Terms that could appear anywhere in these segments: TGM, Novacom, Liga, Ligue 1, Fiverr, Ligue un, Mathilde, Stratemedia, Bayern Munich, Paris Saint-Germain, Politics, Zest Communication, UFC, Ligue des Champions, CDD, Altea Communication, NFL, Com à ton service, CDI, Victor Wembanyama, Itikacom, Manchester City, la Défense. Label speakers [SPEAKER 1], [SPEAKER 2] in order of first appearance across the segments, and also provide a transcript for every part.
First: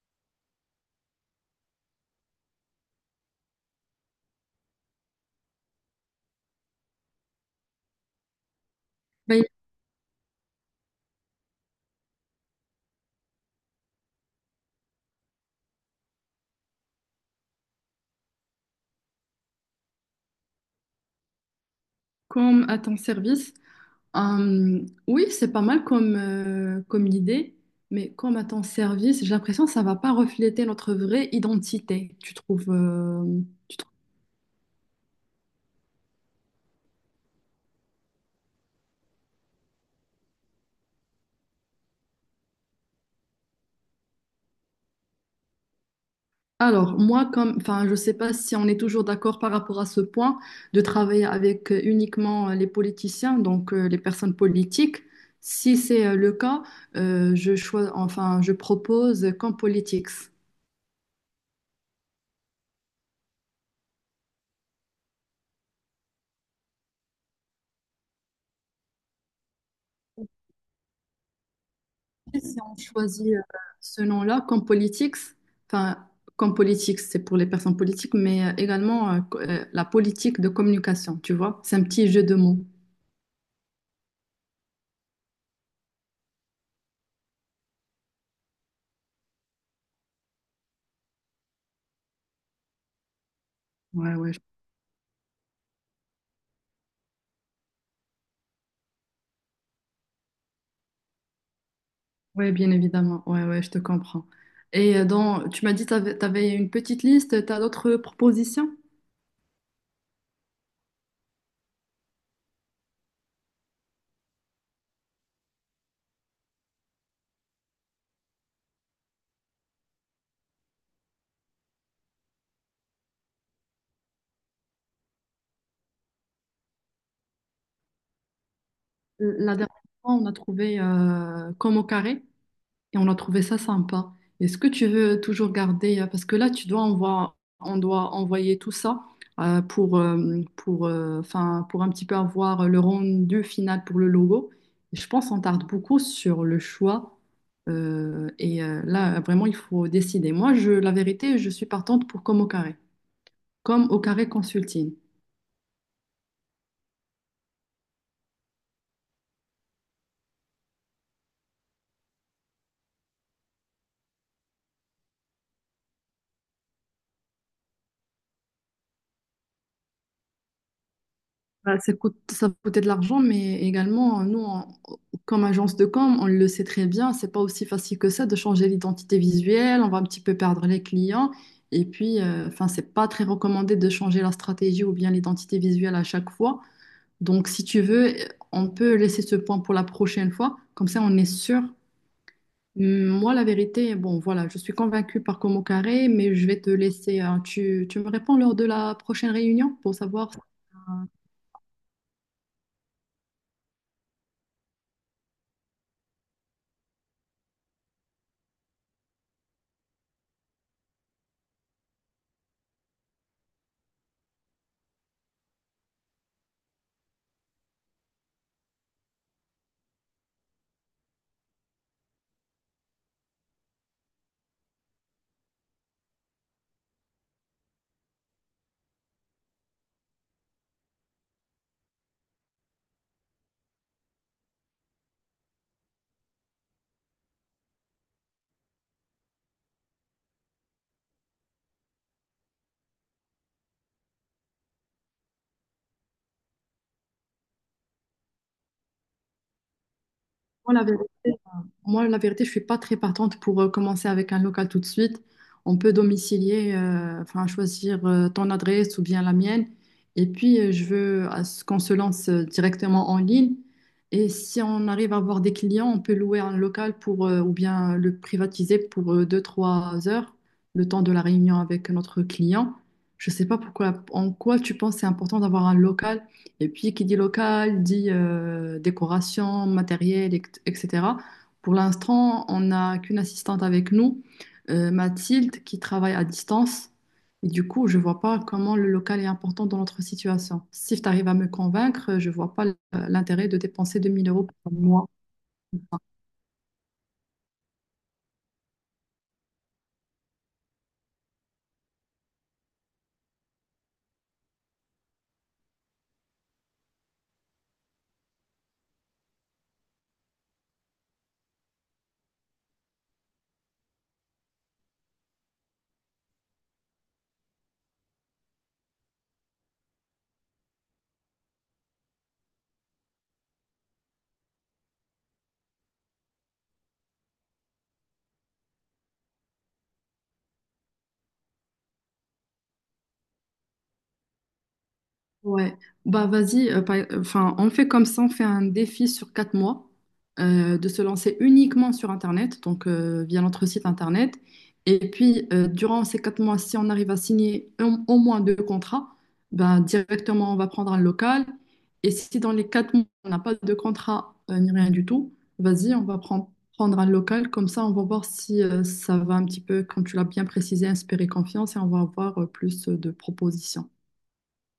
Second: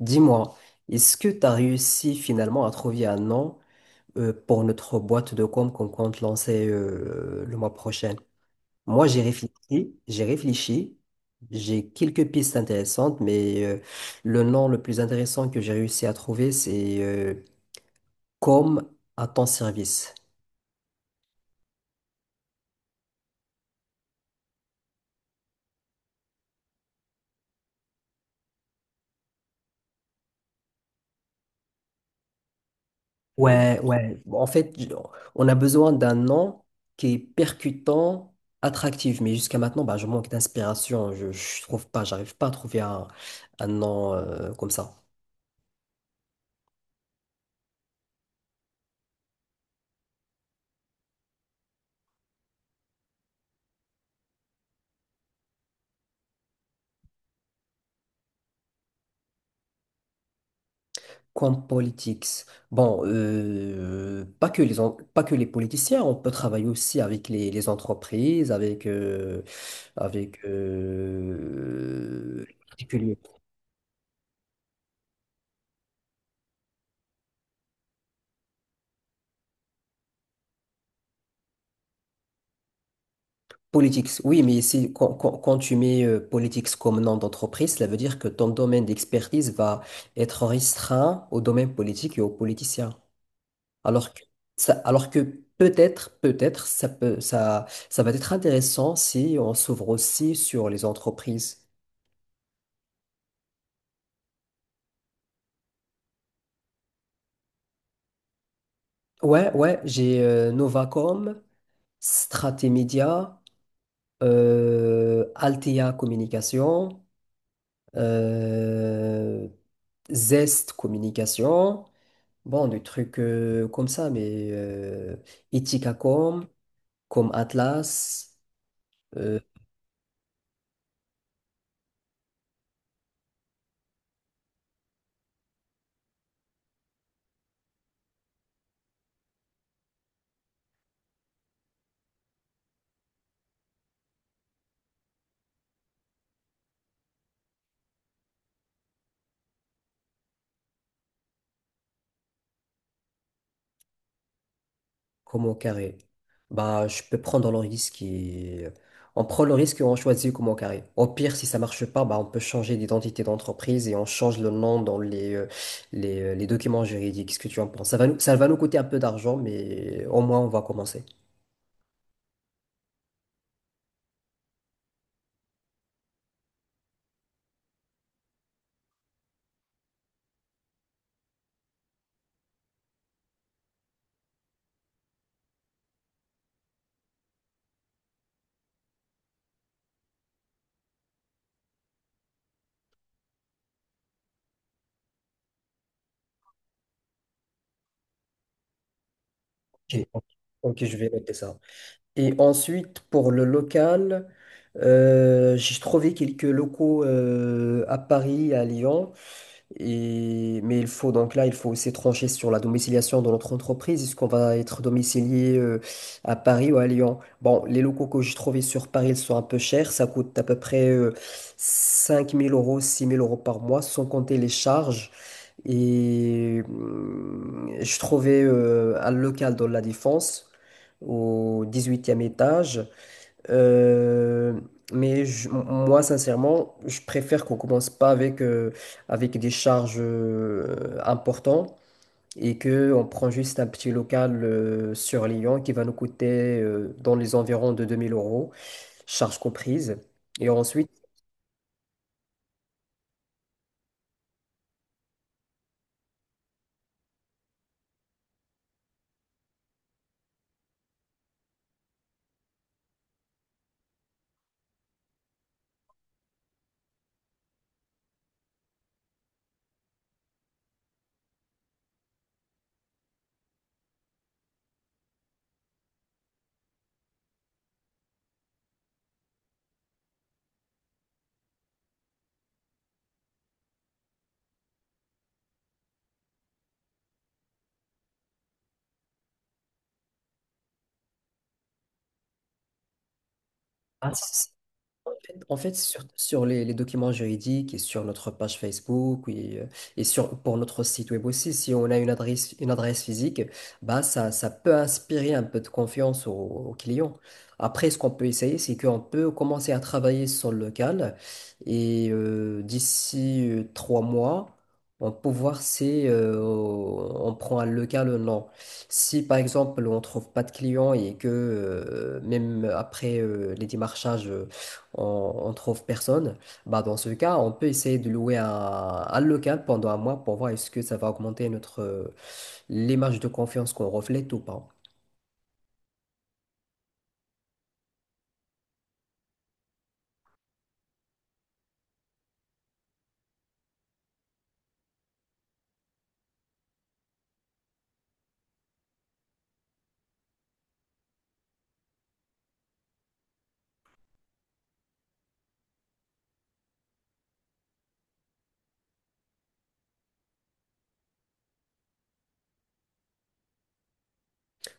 [SPEAKER 1] Dis-moi, est-ce que tu as réussi finalement à trouver un nom pour notre boîte de com qu'on compte lancer le mois prochain? Moi, j'ai
[SPEAKER 2] Ben,
[SPEAKER 1] réfléchi, j'ai réfléchi, j'ai quelques pistes intéressantes, mais le nom le plus intéressant que j'ai réussi à trouver, c'est Com à ton service.
[SPEAKER 2] Comme à ton service. Hum, oui, c'est pas mal comme, comme idée, mais comme à ton service, j'ai l'impression que ça va pas refléter notre vraie identité, tu trouves
[SPEAKER 1] Ouais, ouais. En fait, on a besoin d'un nom qui est percutant, attractif. Mais jusqu'à maintenant, bah, je manque d'inspiration. Je trouve pas, j'arrive pas à trouver un nom comme ça.
[SPEAKER 2] Alors, moi, comme, enfin, je sais pas si on est toujours d'accord par rapport à ce point de travailler avec uniquement les politiciens, donc les personnes politiques. Si c'est le cas, enfin, je propose comme politics.
[SPEAKER 1] Comme politics. Bon, pas que les politiciens. On peut travailler aussi avec les entreprises, avec.
[SPEAKER 2] Si on choisit ce nom-là, comme politics, enfin, comme politics, c'est pour les personnes politiques, mais également la politique de communication, tu vois, c'est un petit jeu de mots.
[SPEAKER 1] Politics, oui, mais si, quand tu mets Politics comme nom d'entreprise, cela veut dire que ton domaine d'expertise va être restreint au domaine politique et aux politiciens. Alors
[SPEAKER 2] Ouais,
[SPEAKER 1] que,
[SPEAKER 2] ouais, je-
[SPEAKER 1] alors que peut-être, peut-être, ça va être intéressant si on s'ouvre aussi sur les entreprises.
[SPEAKER 2] ouais, bien évidemment, ouais, ouais, je te comprends. Et dans, tu m'as dit, tu avais, une petite liste, tu as d'autres propositions?
[SPEAKER 1] Ouais, ouais, j'ai Novacom, Stratemedia, Altea Communication, euh, Zest Communication. Bon, des trucs comme ça, mais Itikacom, comme Atlas, euh,
[SPEAKER 2] La dernière fois, on a trouvé comme au carré. Et on a trouvé ça sympa. Est-ce que tu veux toujours garder, parce que là, tu dois envoyer, on doit envoyer tout ça pour, 'fin, pour un petit peu avoir le rendu final pour le logo. Et je pense qu'on tarde beaucoup sur le choix. Et là, vraiment, il faut décider. Moi, je, la vérité, je suis partante pour comme au carré consulting.
[SPEAKER 1] comme au carré. Bah, je peux prendre le risque et on prend le risque et on choisit comme au carré. Au pire, si ça marche pas, bah, on peut changer d'identité d'entreprise et on change le nom dans les documents juridiques. Qu'est-ce que tu en penses? Ça va nous coûter un peu d'argent, mais au moins on va commencer.
[SPEAKER 2] Bah, ça coûte, ça coûtait de l'argent, mais également, comme agence de com, on le sait très bien, c'est pas aussi facile que ça de changer l'identité visuelle, on va un petit peu perdre les clients, et puis, enfin, c'est pas très recommandé de changer la stratégie ou bien l'identité visuelle à chaque fois. Donc, si tu veux, on peut laisser ce point pour la prochaine fois, comme ça, on est sûr. Moi, la vérité, bon, voilà, je suis convaincue par Como Carré, mais je vais te laisser, hein. Tu me réponds lors de la prochaine réunion pour
[SPEAKER 1] Ok,
[SPEAKER 2] savoir si c'est
[SPEAKER 1] ok, je vais noter ça. Et ensuite, pour le local, j'ai trouvé quelques locaux à Paris, à Lyon. Mais il faut donc là, il faut aussi trancher sur la domiciliation de notre entreprise. Est-ce qu'on va être domicilié à Paris ou à Lyon? Bon, les locaux que j'ai trouvés sur Paris, ils sont un peu chers. Ça coûte à peu près 5 000 euros, 6 000 euros par mois, sans compter les charges. Et je trouvais un local dans la Défense, au 18e étage. Euh, mais moi, sincèrement, je préfère qu'on commence pas avec des charges importantes et qu'on prend juste un petit local sur Lyon qui va nous coûter dans les environs de 2 000 euros, charges comprises. Et
[SPEAKER 2] quoi la
[SPEAKER 1] ensuite,
[SPEAKER 2] vérité. Moi, la vérité, je suis pas très partante pour commencer avec un local tout de suite. On peut domicilier, enfin choisir ton adresse ou bien la mienne. Et puis, je veux à ce qu'on se lance directement en ligne. Et si on arrive à avoir des clients, on peut louer un local pour, ou bien le privatiser pour 2-3 heures, le temps de la réunion avec notre client. Je sais pas pourquoi, en quoi tu penses c'est important d'avoir un local. Et puis, qui dit local, dit décoration, matériel, etc. Pour l'instant, on n'a qu'une assistante avec nous, Mathilde, qui travaille à distance. Et du coup, je ne vois pas comment le local est important dans notre situation. Si tu arrives à me convaincre, je ne vois pas l'intérêt de dépenser 2 000 € par mois.
[SPEAKER 1] en fait, sur les documents juridiques et sur notre page Facebook oui, et pour notre site web aussi, si on a une adresse physique, bah, ça peut inspirer un peu de confiance aux clients. Après, ce qu'on peut essayer, c'est qu'on peut commencer à travailler sur le local et d'ici 3 mois, on peut voir si on prend un local ou non. Si par exemple on trouve pas de clients et que même après les démarchages on, on trouve personne, bah dans ce cas, on peut essayer de louer un local pendant un mois pour voir est-ce que ça va augmenter notre l'image de confiance qu'on reflète ou pas.
[SPEAKER 2] Ouais, bah vas-y, enfin, on fait comme ça, on fait un défi sur 4 mois de se lancer uniquement sur Internet, donc via notre site Internet. Et puis, durant ces 4 mois, si on arrive à signer au moins deux contrats, ben, directement, on va prendre un local. Et si dans les 4 mois, on n'a pas de contrat ni rien du tout, vas-y, on va prendre, prendre un local. Comme ça, on va voir si ça va un petit peu, comme tu l'as bien précisé, inspirer confiance et on va avoir plus de propositions.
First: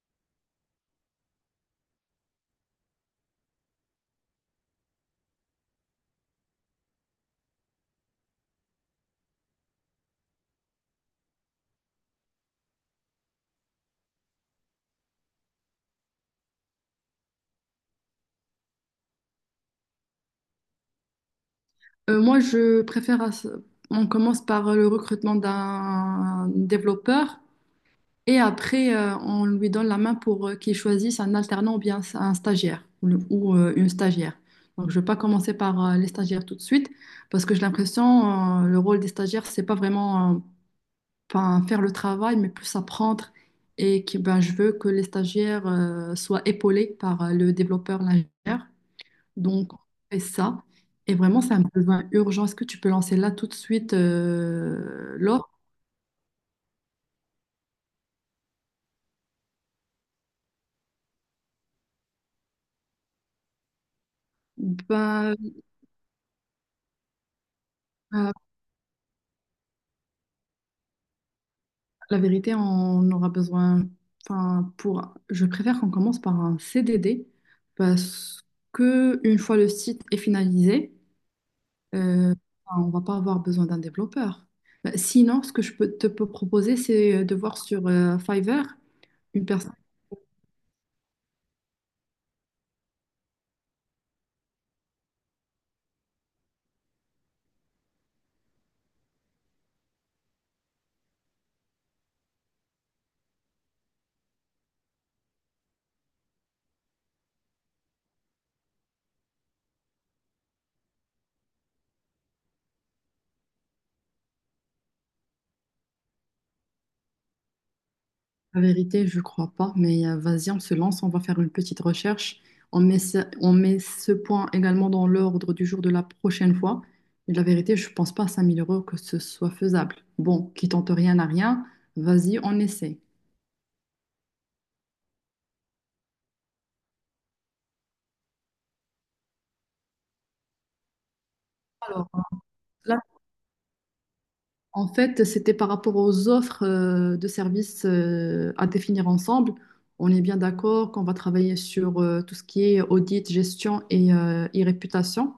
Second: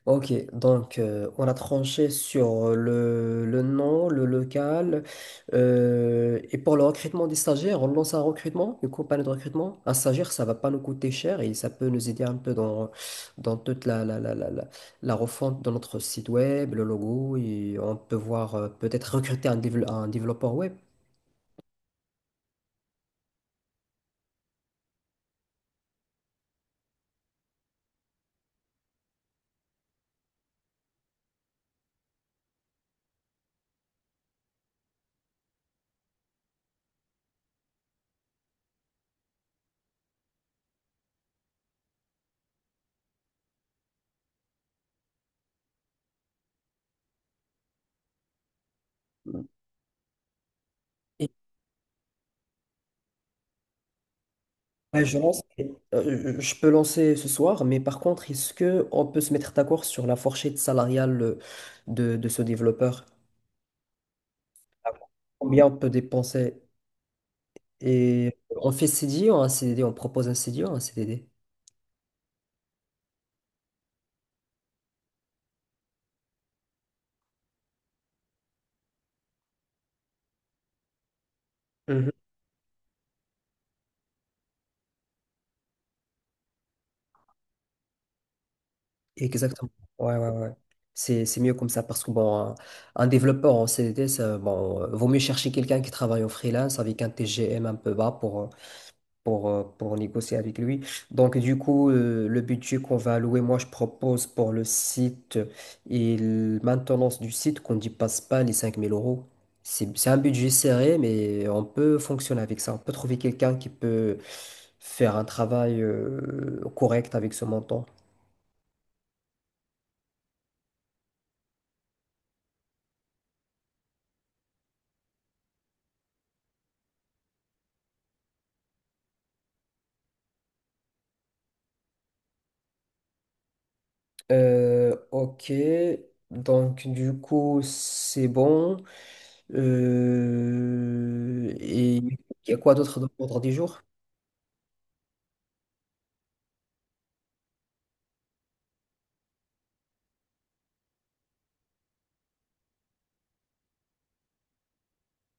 [SPEAKER 1] Ok, donc on a tranché sur le nom, le local. Et pour le recrutement des stagiaires, on lance un recrutement, une compagnie de recrutement. Un stagiaire, ça va pas nous coûter cher et ça peut nous aider un peu dans toute la refonte de notre site web, le logo. Et on peut voir peut-être recruter un développeur web.
[SPEAKER 2] Moi, je préfère, on commence par le recrutement d'un développeur et après, on lui donne la main pour qu'il choisisse un alternant ou bien un stagiaire ou une stagiaire. Donc, je ne vais pas commencer par les stagiaires tout de suite parce que j'ai l'impression, le rôle des stagiaires, c'est pas vraiment enfin, faire le travail, mais plus apprendre. Et que, ben, je veux que les stagiaires soient épaulés par le développeur, l'ingénieur. Donc, on fait ça. Et
[SPEAKER 1] Et,
[SPEAKER 2] vraiment, c'est un besoin urgent. Est-ce que tu peux lancer là tout de suite
[SPEAKER 1] euh, je lance-
[SPEAKER 2] l'offre?
[SPEAKER 1] je peux lancer ce soir, mais par contre, est-ce que on peut se mettre d'accord sur la fourchette salariale de ce développeur?
[SPEAKER 2] Ben,
[SPEAKER 1] Combien on peut dépenser?
[SPEAKER 2] euh,
[SPEAKER 1] Et on fait CDI ou un CDD? On propose un CDI ou un CDD?
[SPEAKER 2] la vérité, on aura besoin. Enfin, pour, je préfère qu'on commence par un CDD parce que une fois le site est finalisé,
[SPEAKER 1] Mhm.
[SPEAKER 2] euh, enfin, on va pas avoir besoin d'un développeur. Ben, sinon, ce que je peux te peux proposer, c'est de voir sur Fiverr une
[SPEAKER 1] Exactement.
[SPEAKER 2] personne.
[SPEAKER 1] Ouais, ouais, ouais. C'est mieux comme ça parce que bon, un développeur en CDD, ça, bon, vaut mieux chercher quelqu'un qui travaille en freelance avec un TGM un peu bas pour négocier avec lui. Donc, du coup, le budget qu'on va allouer, moi, je propose pour le site et la maintenance du site qu'on ne dépasse pas les 5 000 euros. C'est un budget serré, mais on peut fonctionner avec ça. On peut trouver quelqu'un qui peut faire un travail correct avec ce montant.
[SPEAKER 2] La vérité, je crois pas, mais vas-y, on se lance, on va faire une petite recherche. On met ce point également dans l'ordre du jour de la prochaine fois. Et la vérité, je pense pas à 5 000 € que ce soit faisable. Bon, qui tente rien n'a rien, vas-y, on essaie.
[SPEAKER 1] Ok, donc du coup, c'est bon. Et
[SPEAKER 2] Alors,
[SPEAKER 1] il y a quoi
[SPEAKER 2] là,
[SPEAKER 1] d'autre dans l'ordre du jour?
[SPEAKER 2] en fait, c'était par rapport aux offres de services à définir ensemble. On est bien d'accord qu'on va travailler sur tout ce qui est audit, gestion et réputation.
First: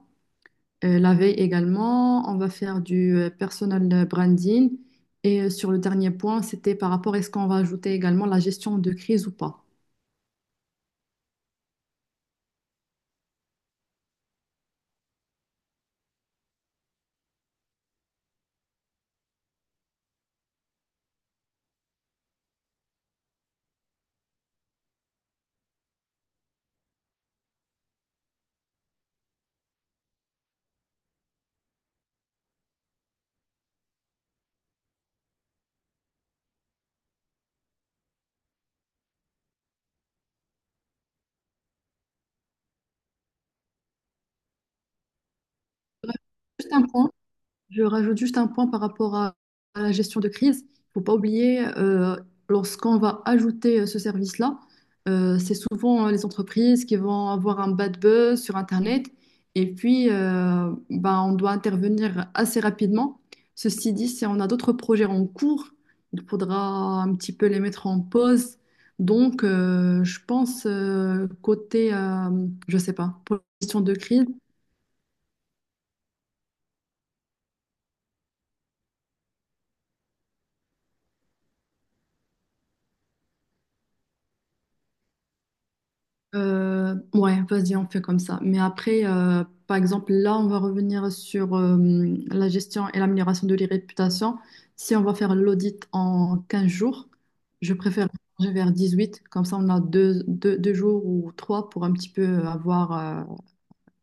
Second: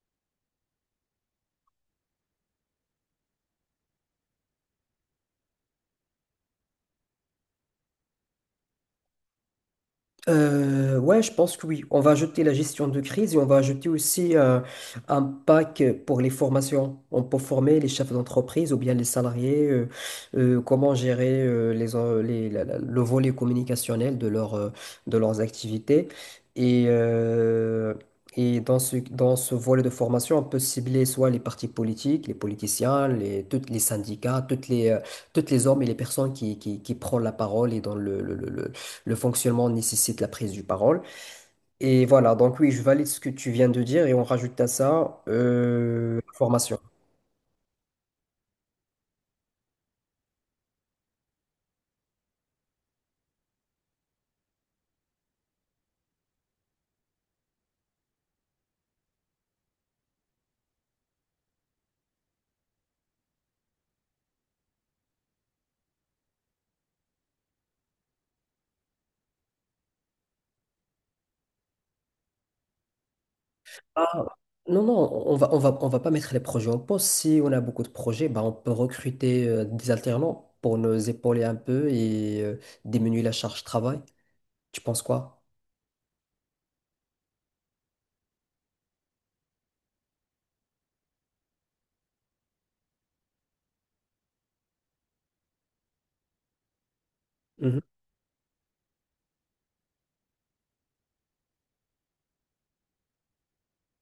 [SPEAKER 2] La veille également, on va faire du personal branding. Et sur le dernier point, c'était par rapport à est-ce qu'on va ajouter également la gestion de crise ou pas.
[SPEAKER 1] Ouais, je pense que oui. On va ajouter la gestion de crise et on va ajouter aussi un pack pour les formations. On peut former les chefs d'entreprise ou bien les salariés, comment gérer les, en- les- la- la- le volet communicationnel de leurs activités. Et, euh, et dans ce volet de formation, on peut cibler soit les partis politiques, les politiciens, tous les syndicats, toutes les hommes et les personnes qui prennent la parole et dans le fonctionnement nécessite la prise du parole. Et voilà, donc oui, je valide ce que tu viens de dire et on rajoute à ça
[SPEAKER 2] Bref,
[SPEAKER 1] la
[SPEAKER 2] juste
[SPEAKER 1] formation.
[SPEAKER 2] un point. Je rajoute juste un point par rapport à la gestion de crise. Il faut pas oublier, lorsqu'on va ajouter ce service-là, c'est souvent les entreprises qui vont avoir un bad buzz sur Internet. Et puis, bah, on doit intervenir assez rapidement. Ceci dit, si on a d'autres projets en cours, il faudra un petit peu les mettre en pause. Donc, je pense, côté, je sais pas, pour la gestion de
[SPEAKER 1] Ah,
[SPEAKER 2] crise,
[SPEAKER 1] non, non, on va pas mettre les projets en pause. Si on a beaucoup de projets, bah, on peut recruter des alternants pour nous épauler un peu et diminuer la charge travail. Tu penses quoi?
[SPEAKER 2] Ouais, vas-y, on fait comme ça. Mais après, par exemple, là, on va revenir sur la gestion et l'amélioration de l'irréputation. Si on va faire l'audit en 15 jours, je préfère changer vers huit. Comme ça, on a deux jours ou trois pour un petit peu avoir euh,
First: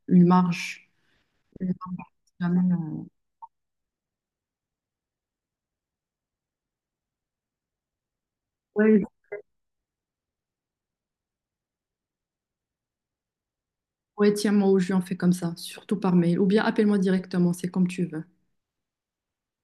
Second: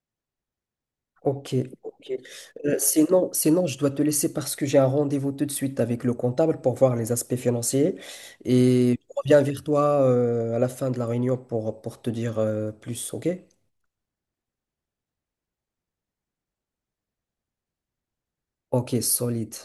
[SPEAKER 2] une marge.
[SPEAKER 1] Ok,
[SPEAKER 2] Une marge,
[SPEAKER 1] ok.
[SPEAKER 2] jamais,
[SPEAKER 1] Euh, sinon, sinon, je dois te laisser parce que j'ai un rendez-vous tout de suite avec le comptable pour voir les aspects financiers. Et
[SPEAKER 2] ouais,
[SPEAKER 1] je reviens vers toi à la fin de la réunion pour te dire plus, ok?
[SPEAKER 2] ouais, tiens-moi au jus, on fait comme ça, surtout par mail. Ou bien appelle-moi directement, c'est comme tu veux.
[SPEAKER 1] Ok, solide.